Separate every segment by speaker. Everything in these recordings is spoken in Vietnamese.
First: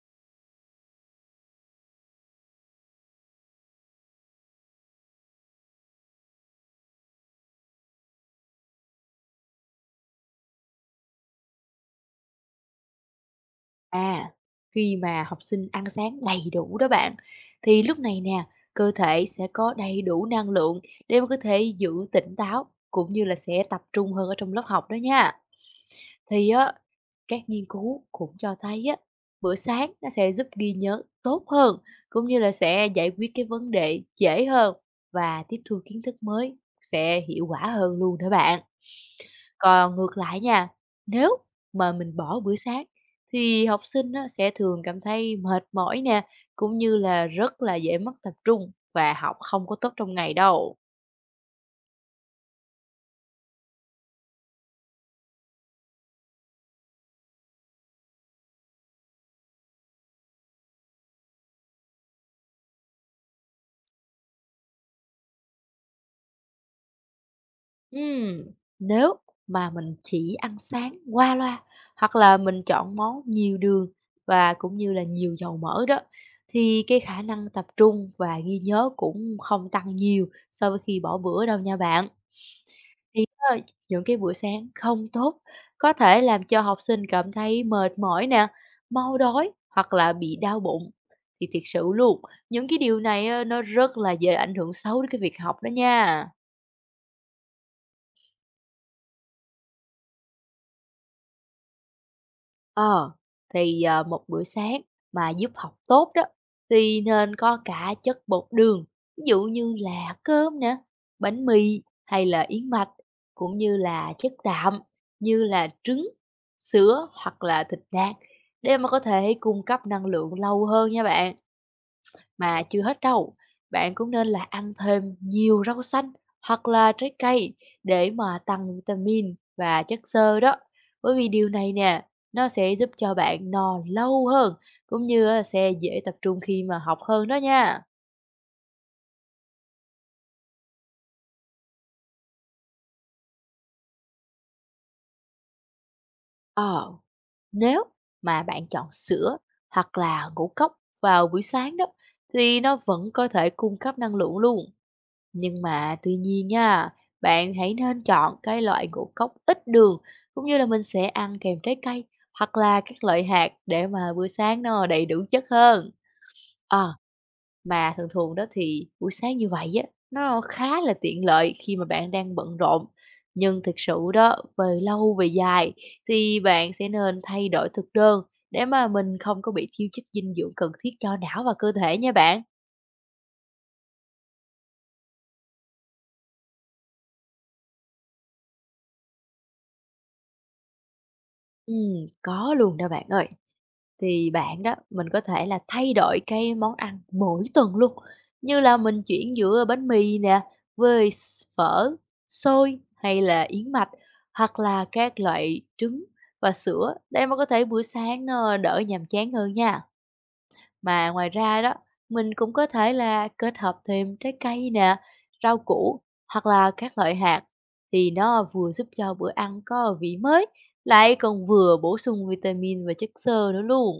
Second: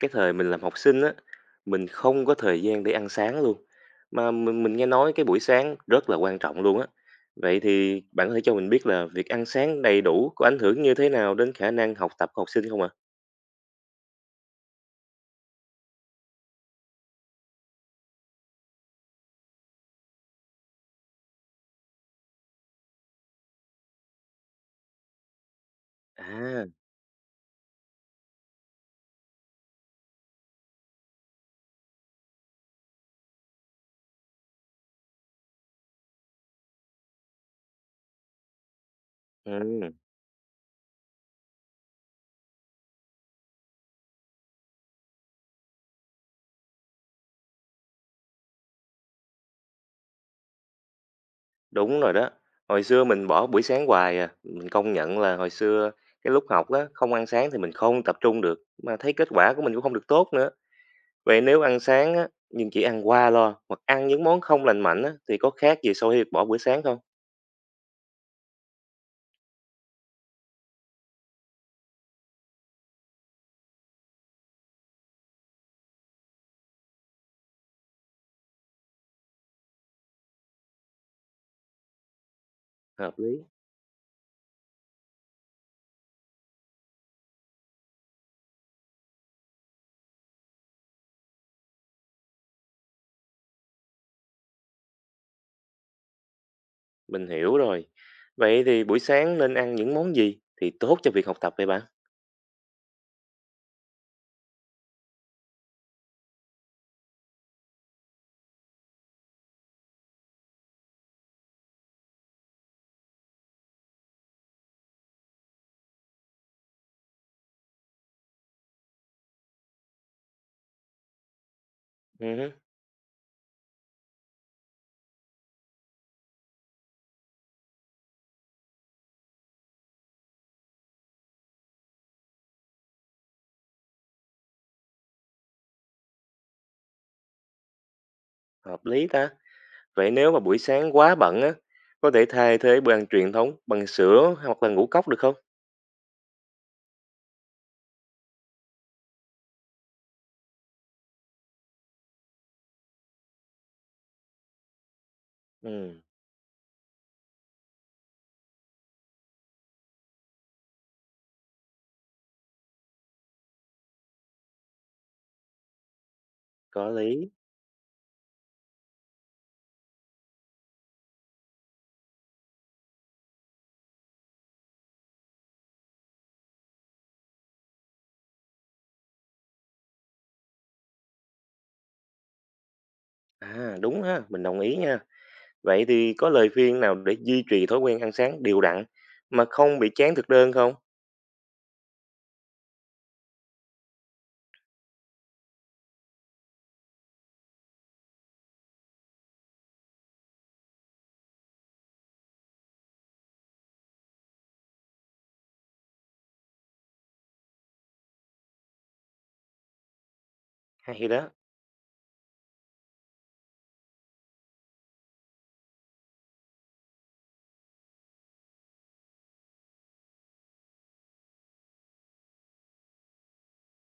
Speaker 1: Cái thời mình làm học sinh á, mình không có thời gian để ăn sáng luôn, mà mình nghe nói cái buổi sáng rất là quan trọng luôn á. Vậy thì bạn có thể cho mình biết là việc ăn sáng đầy đủ có ảnh hưởng như thế nào đến khả năng học tập của học sinh không ạ?
Speaker 2: À, khi mà học sinh ăn sáng đầy đủ đó bạn, thì lúc này nè, cơ thể sẽ có đầy đủ năng lượng để mà có thể giữ tỉnh táo cũng như là sẽ tập trung hơn ở trong lớp học đó nha. Thì
Speaker 1: À,
Speaker 2: á, các nghiên cứu cũng cho thấy á, bữa sáng nó sẽ giúp ghi nhớ tốt hơn, cũng như là sẽ giải quyết cái vấn đề dễ hơn và tiếp thu kiến thức mới sẽ hiệu quả hơn luôn đó bạn.
Speaker 1: ừm,
Speaker 2: Còn ngược lại nha, nếu mà mình bỏ bữa sáng thì học sinh á, sẽ thường cảm thấy mệt mỏi nè, cũng như là rất là dễ mất tập trung và học không có tốt trong ngày đâu.
Speaker 1: đúng rồi đó. Hồi xưa mình bỏ buổi sáng hoài à, mình công nhận là hồi xưa cái lúc học á, không ăn sáng thì mình không tập trung được, mà thấy kết quả của mình cũng không được tốt nữa. Vậy nếu ăn sáng á, nhưng chỉ ăn qua lo hoặc ăn những món không lành mạnh á, thì có khác gì so với việc bỏ buổi sáng không?
Speaker 2: Ừm. Nếu mà mình chỉ ăn sáng qua loa, hoặc là mình chọn món nhiều đường và cũng như là nhiều dầu mỡ đó, thì cái khả năng tập trung và ghi nhớ cũng không tăng nhiều so với khi bỏ bữa đâu nha bạn.
Speaker 1: Hợp
Speaker 2: Thì
Speaker 1: lý,
Speaker 2: á, những cái bữa sáng không tốt có thể làm cho học sinh cảm thấy mệt mỏi nè, mau đói hoặc là bị đau bụng. Thì thiệt sự luôn, những cái điều này á, nó rất là dễ ảnh hưởng xấu đến cái việc học đó nha.
Speaker 1: mình hiểu rồi. Vậy thì buổi sáng nên ăn những món gì thì tốt cho việc học tập vậy bạn?
Speaker 2: Ờ, thì, ờ, một bữa sáng mà giúp học tốt đó, thì nên có cả chất bột đường, ví dụ như là cơm nè, bánh mì hay là yến mạch, cũng như là chất đạm như là trứng, sữa hoặc là thịt nạc để mà có thể cung cấp năng lượng lâu hơn nha bạn.
Speaker 1: Ừ,
Speaker 2: Mà chưa hết đâu, bạn cũng nên là ăn thêm nhiều rau xanh hoặc là trái cây để mà tăng vitamin và chất xơ đó. Bởi vì điều này nè, nó sẽ giúp cho bạn no lâu hơn, cũng như là sẽ dễ tập trung khi mà học hơn đó nha.
Speaker 1: hợp lý ta. Vậy nếu mà buổi sáng quá bận á, có thể thay thế bữa ăn truyền thống bằng sữa hoặc là ngũ cốc được không?
Speaker 2: Ờ, nếu mà bạn chọn sữa hoặc là ngũ cốc vào buổi sáng đó, thì nó vẫn có thể cung cấp năng lượng luôn. Nhưng mà
Speaker 1: Ừ,
Speaker 2: tuy nhiên nha, bạn hãy nên chọn cái loại ngũ cốc ít đường cũng như là mình sẽ ăn kèm trái cây hoặc là các loại hạt để mà bữa sáng nó đầy đủ chất hơn.
Speaker 1: có
Speaker 2: Ờ,
Speaker 1: lý.
Speaker 2: mà thường thường đó thì buổi sáng như vậy á, nó khá là tiện lợi khi mà bạn đang bận rộn. Nhưng thực sự đó, về lâu về dài thì bạn sẽ nên thay đổi thực đơn để mà mình không có bị thiếu chất dinh dưỡng cần thiết cho não và cơ thể nha bạn.
Speaker 1: À, đúng ha, mình đồng ý nha. Vậy thì có lời khuyên nào để duy trì thói quen ăn sáng đều đặn mà không bị chán thực đơn không?
Speaker 2: Có luôn đó bạn ơi. Thì bạn đó, mình có thể là thay đổi cái món ăn mỗi tuần luôn, như là mình chuyển giữa bánh mì nè, với phở, xôi hay là yến mạch, hoặc là các loại trứng và sữa để mà có thể buổi sáng nó đỡ nhàm chán hơn nha.
Speaker 1: Hay
Speaker 2: Mà ngoài
Speaker 1: đó,
Speaker 2: ra đó, mình cũng có thể là kết hợp thêm trái cây nè, rau củ hoặc là các loại hạt thì nó vừa giúp cho bữa ăn có vị mới, lại còn vừa bổ sung vitamin và chất xơ nữa luôn.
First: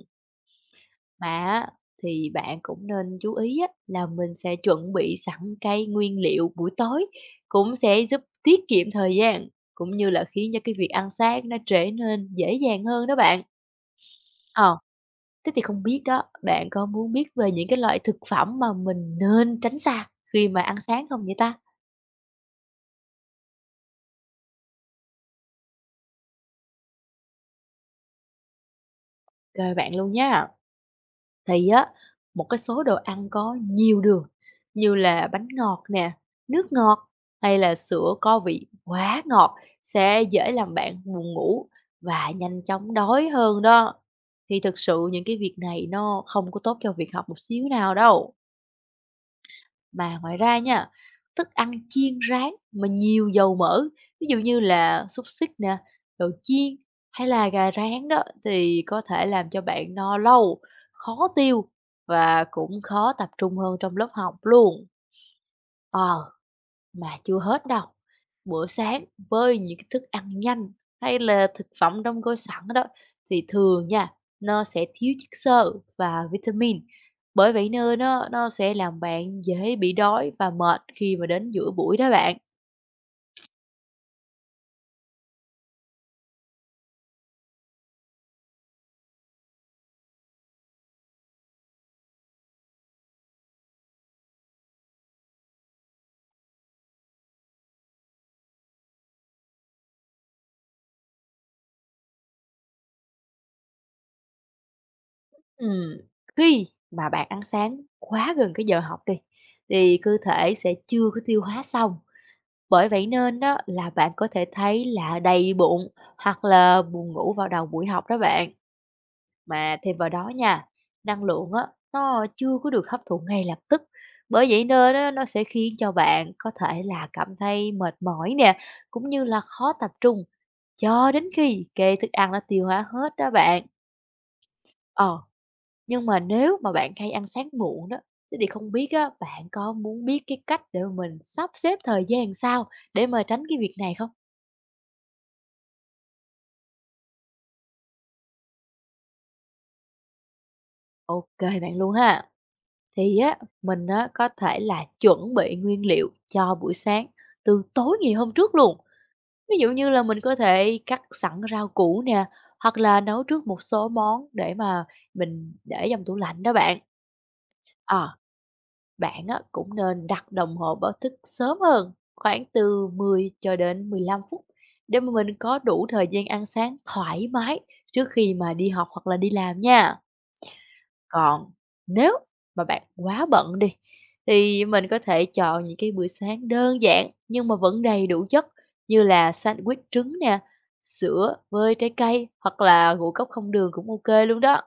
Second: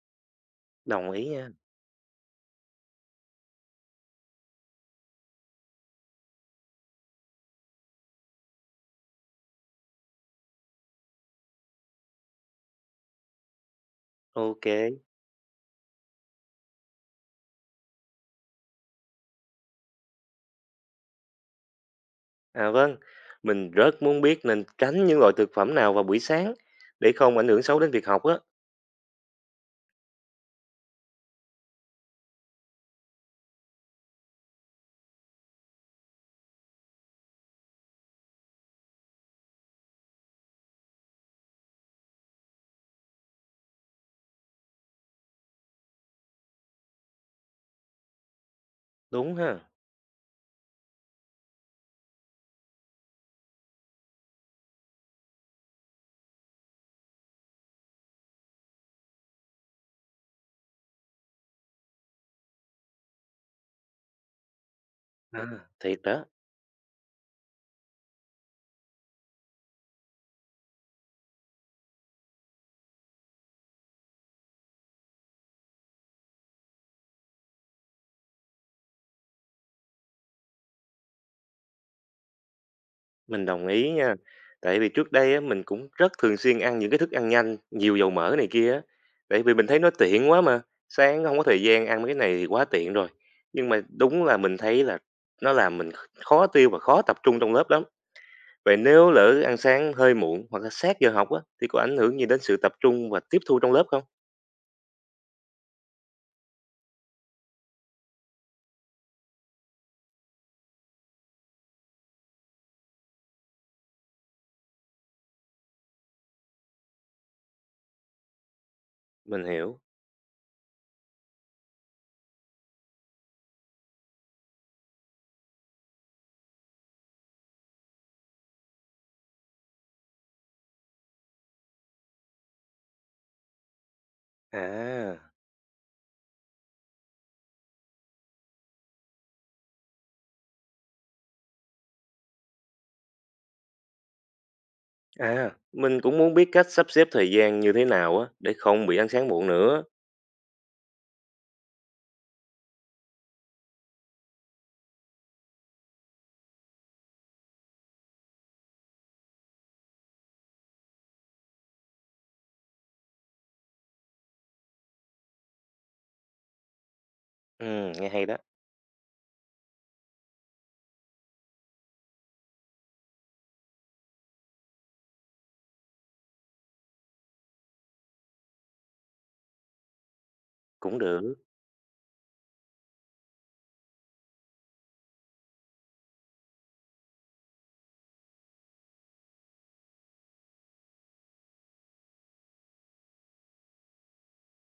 Speaker 1: đồng
Speaker 2: Mà
Speaker 1: ý nha.
Speaker 2: á, thì bạn cũng nên chú ý á, là mình sẽ chuẩn bị sẵn cái nguyên liệu buổi tối cũng sẽ giúp tiết kiệm thời gian cũng như là khiến cho cái việc ăn sáng nó trở nên dễ dàng hơn đó bạn.
Speaker 1: Ok.
Speaker 2: Ờ, thế thì không biết đó, bạn có muốn biết về những cái loại thực phẩm mà mình nên tránh xa khi mà ăn sáng không vậy ta?
Speaker 1: À vâng, mình rất muốn biết nên tránh những loại thực phẩm nào vào buổi sáng để không ảnh hưởng xấu đến việc học á.
Speaker 2: Rồi bạn luôn nha. Thì á, một cái số đồ ăn có nhiều đường như là bánh ngọt nè, nước ngọt hay là sữa có vị quá ngọt sẽ dễ làm bạn buồn ngủ và nhanh chóng đói hơn đó. Thì thực sự những cái việc này nó không có tốt cho việc học một xíu nào đâu.
Speaker 1: Đúng ha.
Speaker 2: Mà ngoài ra nha, thức ăn chiên rán mà nhiều dầu mỡ, ví dụ như là xúc xích nè, đồ chiên hay là gà rán đó thì có thể làm cho bạn no lâu, khó tiêu và cũng khó tập trung hơn trong lớp học luôn.
Speaker 1: À, thiệt đó,
Speaker 2: Ờ, mà chưa hết đâu, bữa sáng với những cái thức ăn nhanh hay là thực phẩm đóng gói sẵn đó thì thường nha, nó sẽ thiếu chất xơ và vitamin. Bởi vậy nên nó sẽ làm bạn dễ bị đói và mệt khi mà đến giữa buổi đó bạn.
Speaker 1: mình đồng ý nha. Tại vì trước đây á, mình cũng rất thường xuyên ăn những cái thức ăn nhanh, nhiều dầu mỡ này kia á. Tại vì mình thấy nó tiện quá mà. Sáng không có thời gian ăn mấy cái này thì quá tiện rồi. Nhưng mà đúng là mình thấy là nó làm mình khó tiêu và khó tập trung trong lớp lắm. Vậy nếu lỡ ăn sáng hơi muộn hoặc là sát giờ học á, thì có ảnh hưởng gì đến sự tập trung và tiếp thu trong lớp không?
Speaker 2: Ừm, khi mà bạn ăn sáng quá gần cái giờ học đi thì cơ thể sẽ chưa có tiêu hóa xong. Bởi vậy nên đó là bạn có thể thấy là đầy bụng hoặc là buồn ngủ vào đầu buổi học đó bạn.
Speaker 1: Mình
Speaker 2: Mà
Speaker 1: hiểu.
Speaker 2: thêm vào đó nha, năng lượng á, nó chưa có được hấp thụ ngay lập tức. Bởi vậy nên á, nó sẽ khiến cho bạn có thể là cảm thấy mệt mỏi nè, cũng như là khó tập trung cho đến khi cái thức ăn nó tiêu hóa hết đó bạn.
Speaker 1: À,
Speaker 2: Ờ, nhưng mà nếu mà bạn hay ăn sáng muộn đó, thế thì không biết á, bạn có muốn biết cái cách để mà mình sắp xếp thời gian sao để mà tránh cái việc này không?
Speaker 1: à, mình cũng muốn biết cách sắp xếp thời gian như thế nào á, để không bị ăn sáng muộn nữa.
Speaker 2: Ok bạn luôn ha. Thì á, mình á có thể là chuẩn bị nguyên liệu cho buổi sáng từ tối ngày hôm trước luôn. Ví dụ như là mình có thể cắt sẵn rau củ nè, hoặc là nấu trước một số món để mà mình để trong tủ lạnh đó bạn.
Speaker 1: Ừ
Speaker 2: Ờ,
Speaker 1: nghe hay đó,
Speaker 2: bạn á cũng nên đặt đồng hồ báo thức sớm hơn, khoảng từ 10 cho đến 15 phút để mà mình có đủ thời gian ăn sáng thoải mái trước khi mà đi học hoặc là đi làm nha.
Speaker 1: cũng được.
Speaker 2: Còn nếu mà bạn quá bận đi, thì mình có thể chọn những cái bữa sáng đơn giản nhưng mà vẫn đầy đủ chất như là sandwich trứng nè, sữa với trái cây hoặc là ngũ cốc không đường cũng OK luôn đó.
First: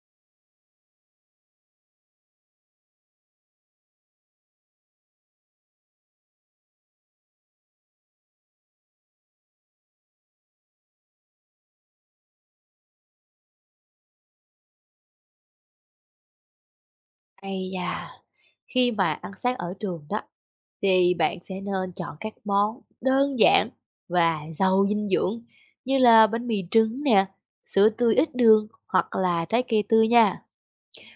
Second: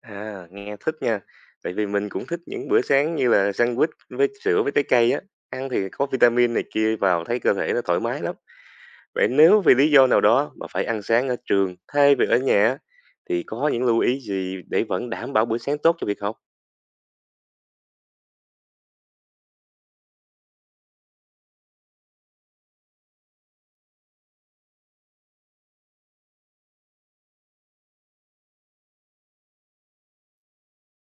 Speaker 1: À, nghe thích nha, tại vì mình cũng thích những bữa sáng như là sandwich với sữa với trái cây á, ăn thì có vitamin này kia vào thấy cơ thể nó thoải mái lắm. Vậy nếu vì lý do nào đó mà phải ăn sáng ở trường thay vì ở nhà á, thì có những lưu ý gì để vẫn đảm bảo bữa sáng tốt cho việc học?
Speaker 2: Ây da, khi mà ăn sáng ở trường đó, thì bạn sẽ nên chọn các món đơn giản và giàu dinh dưỡng như là bánh mì trứng nè, sữa tươi ít đường hoặc là trái cây tươi nha.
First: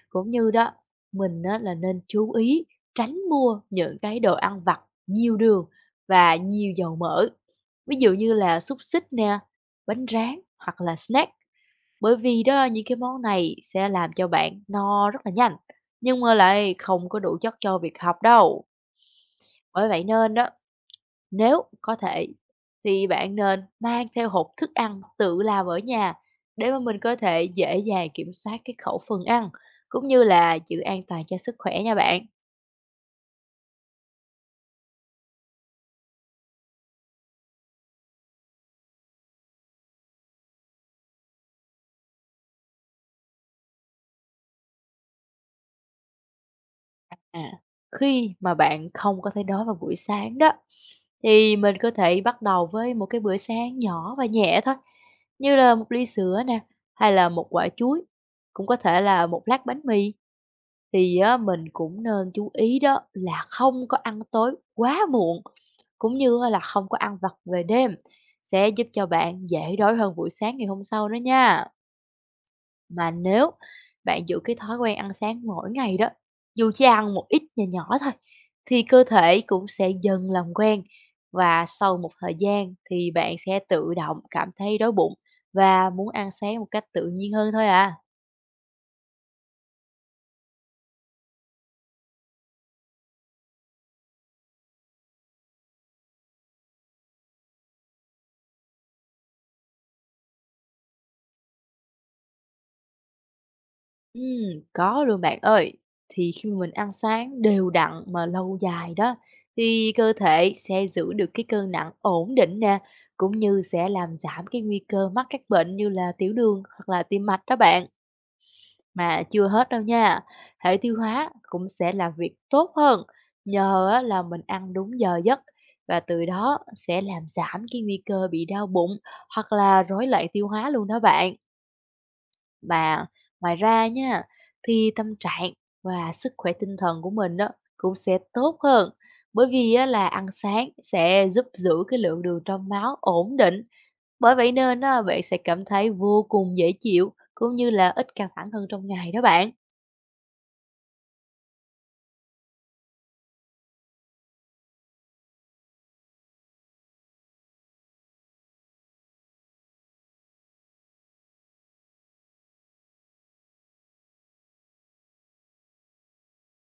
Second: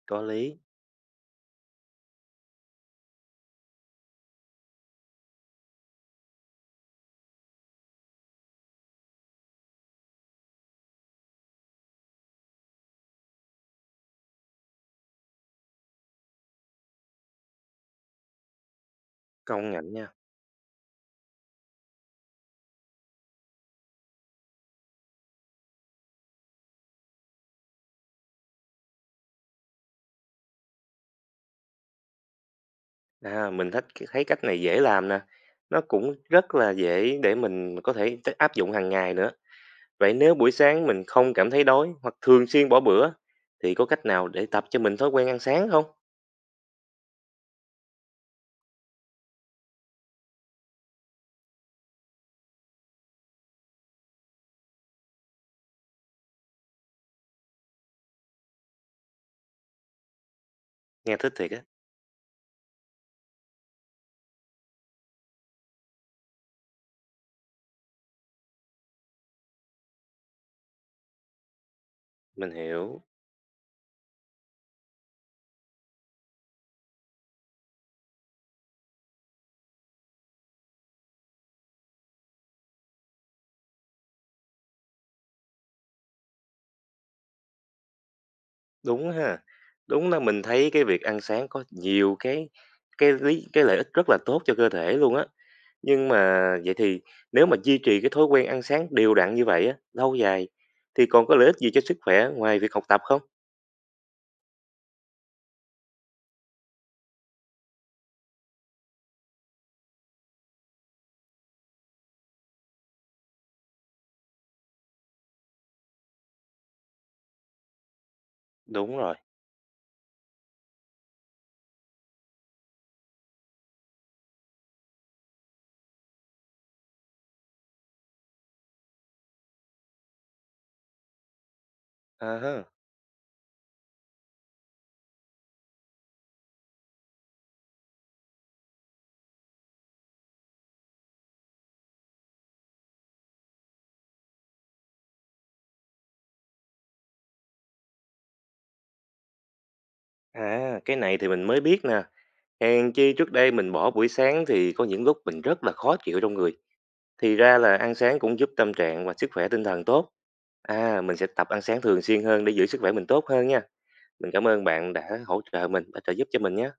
Speaker 1: Có
Speaker 2: Cũng như
Speaker 1: lý,
Speaker 2: đó, mình á là nên chú ý tránh mua những cái đồ ăn vặt nhiều đường và nhiều dầu mỡ. Ví dụ như là xúc xích nè, bánh rán hoặc là snack. Bởi vì đó những cái món này sẽ làm cho bạn no rất là nhanh, nhưng mà lại không có đủ chất cho việc học đâu.
Speaker 1: công
Speaker 2: Bởi
Speaker 1: nhận
Speaker 2: vậy
Speaker 1: nha.
Speaker 2: nên đó, nếu có thể thì bạn nên mang theo hộp thức ăn tự làm ở nhà để mà mình có thể dễ dàng kiểm soát cái khẩu phần ăn, cũng như là giữ an toàn cho sức khỏe nha bạn.
Speaker 1: À, mình thích thấy cách này dễ làm nè. Nó cũng rất là dễ để mình có thể áp dụng hàng ngày nữa. Vậy nếu buổi sáng mình không cảm thấy đói hoặc thường xuyên bỏ bữa thì có cách nào để tập cho mình thói quen ăn sáng không?
Speaker 2: À, khi mà bạn không có thể đói vào buổi sáng đó, thì mình có thể bắt đầu với một cái bữa sáng nhỏ và nhẹ thôi, như là một ly sữa nè, hay là một quả chuối, cũng có thể là một lát bánh mì.
Speaker 1: Nghe
Speaker 2: Thì
Speaker 1: thích
Speaker 2: á,
Speaker 1: thiệt á,
Speaker 2: mình cũng nên chú ý đó là không có ăn tối quá muộn, cũng như á là không có ăn vặt về đêm, sẽ giúp cho bạn dễ đói hơn buổi sáng ngày hôm sau đó nha.
Speaker 1: mình hiểu.
Speaker 2: Mà nếu bạn giữ cái thói quen ăn sáng mỗi ngày đó, dù chỉ ăn một ít nhỏ nhỏ thôi, thì cơ thể cũng sẽ dần làm quen và sau một thời gian thì bạn sẽ tự động cảm thấy đói bụng và muốn ăn sáng một cách tự nhiên hơn thôi à.
Speaker 1: Đúng ha. Đúng là mình thấy cái việc ăn sáng có nhiều cái cái lợi ích rất là tốt cho cơ thể luôn á. Nhưng mà vậy thì nếu mà duy trì cái thói quen ăn sáng đều đặn như vậy á, lâu dài thì còn có lợi ích gì cho sức khỏe ngoài việc học tập không?
Speaker 2: Có luôn bạn ơi. Thì khi mà mình ăn sáng đều đặn mà lâu dài đó, thì cơ thể sẽ giữ được cái cân nặng ổn định nè, cũng như sẽ làm giảm cái nguy cơ mắc các bệnh như là tiểu đường hoặc là tim mạch đó bạn.
Speaker 1: Đúng rồi.
Speaker 2: Mà chưa hết đâu nha, hệ tiêu hóa cũng sẽ làm việc tốt hơn nhờ á là mình ăn đúng giờ giấc và từ đó sẽ làm giảm cái nguy cơ bị đau bụng hoặc là rối loạn tiêu hóa luôn đó bạn.
Speaker 1: À, ha.
Speaker 2: Và ngoài ra nha, thì tâm trạng và sức khỏe tinh thần của mình đó cũng sẽ tốt hơn, bởi vì á là ăn sáng sẽ giúp giữ cái lượng đường trong máu ổn định. Bởi vậy nên á, bạn sẽ cảm thấy vô cùng dễ chịu cũng như là ít căng thẳng hơn trong ngày đó bạn.
Speaker 1: À cái này thì mình mới biết nè. Hèn chi trước đây mình bỏ buổi sáng thì có những lúc mình rất là khó chịu trong người. Thì ra là ăn sáng cũng giúp tâm trạng và sức khỏe tinh thần tốt. À, mình sẽ tập ăn sáng thường xuyên hơn để giữ sức khỏe mình tốt hơn nha. Mình cảm ơn bạn đã hỗ trợ mình, đã trợ giúp cho mình nha.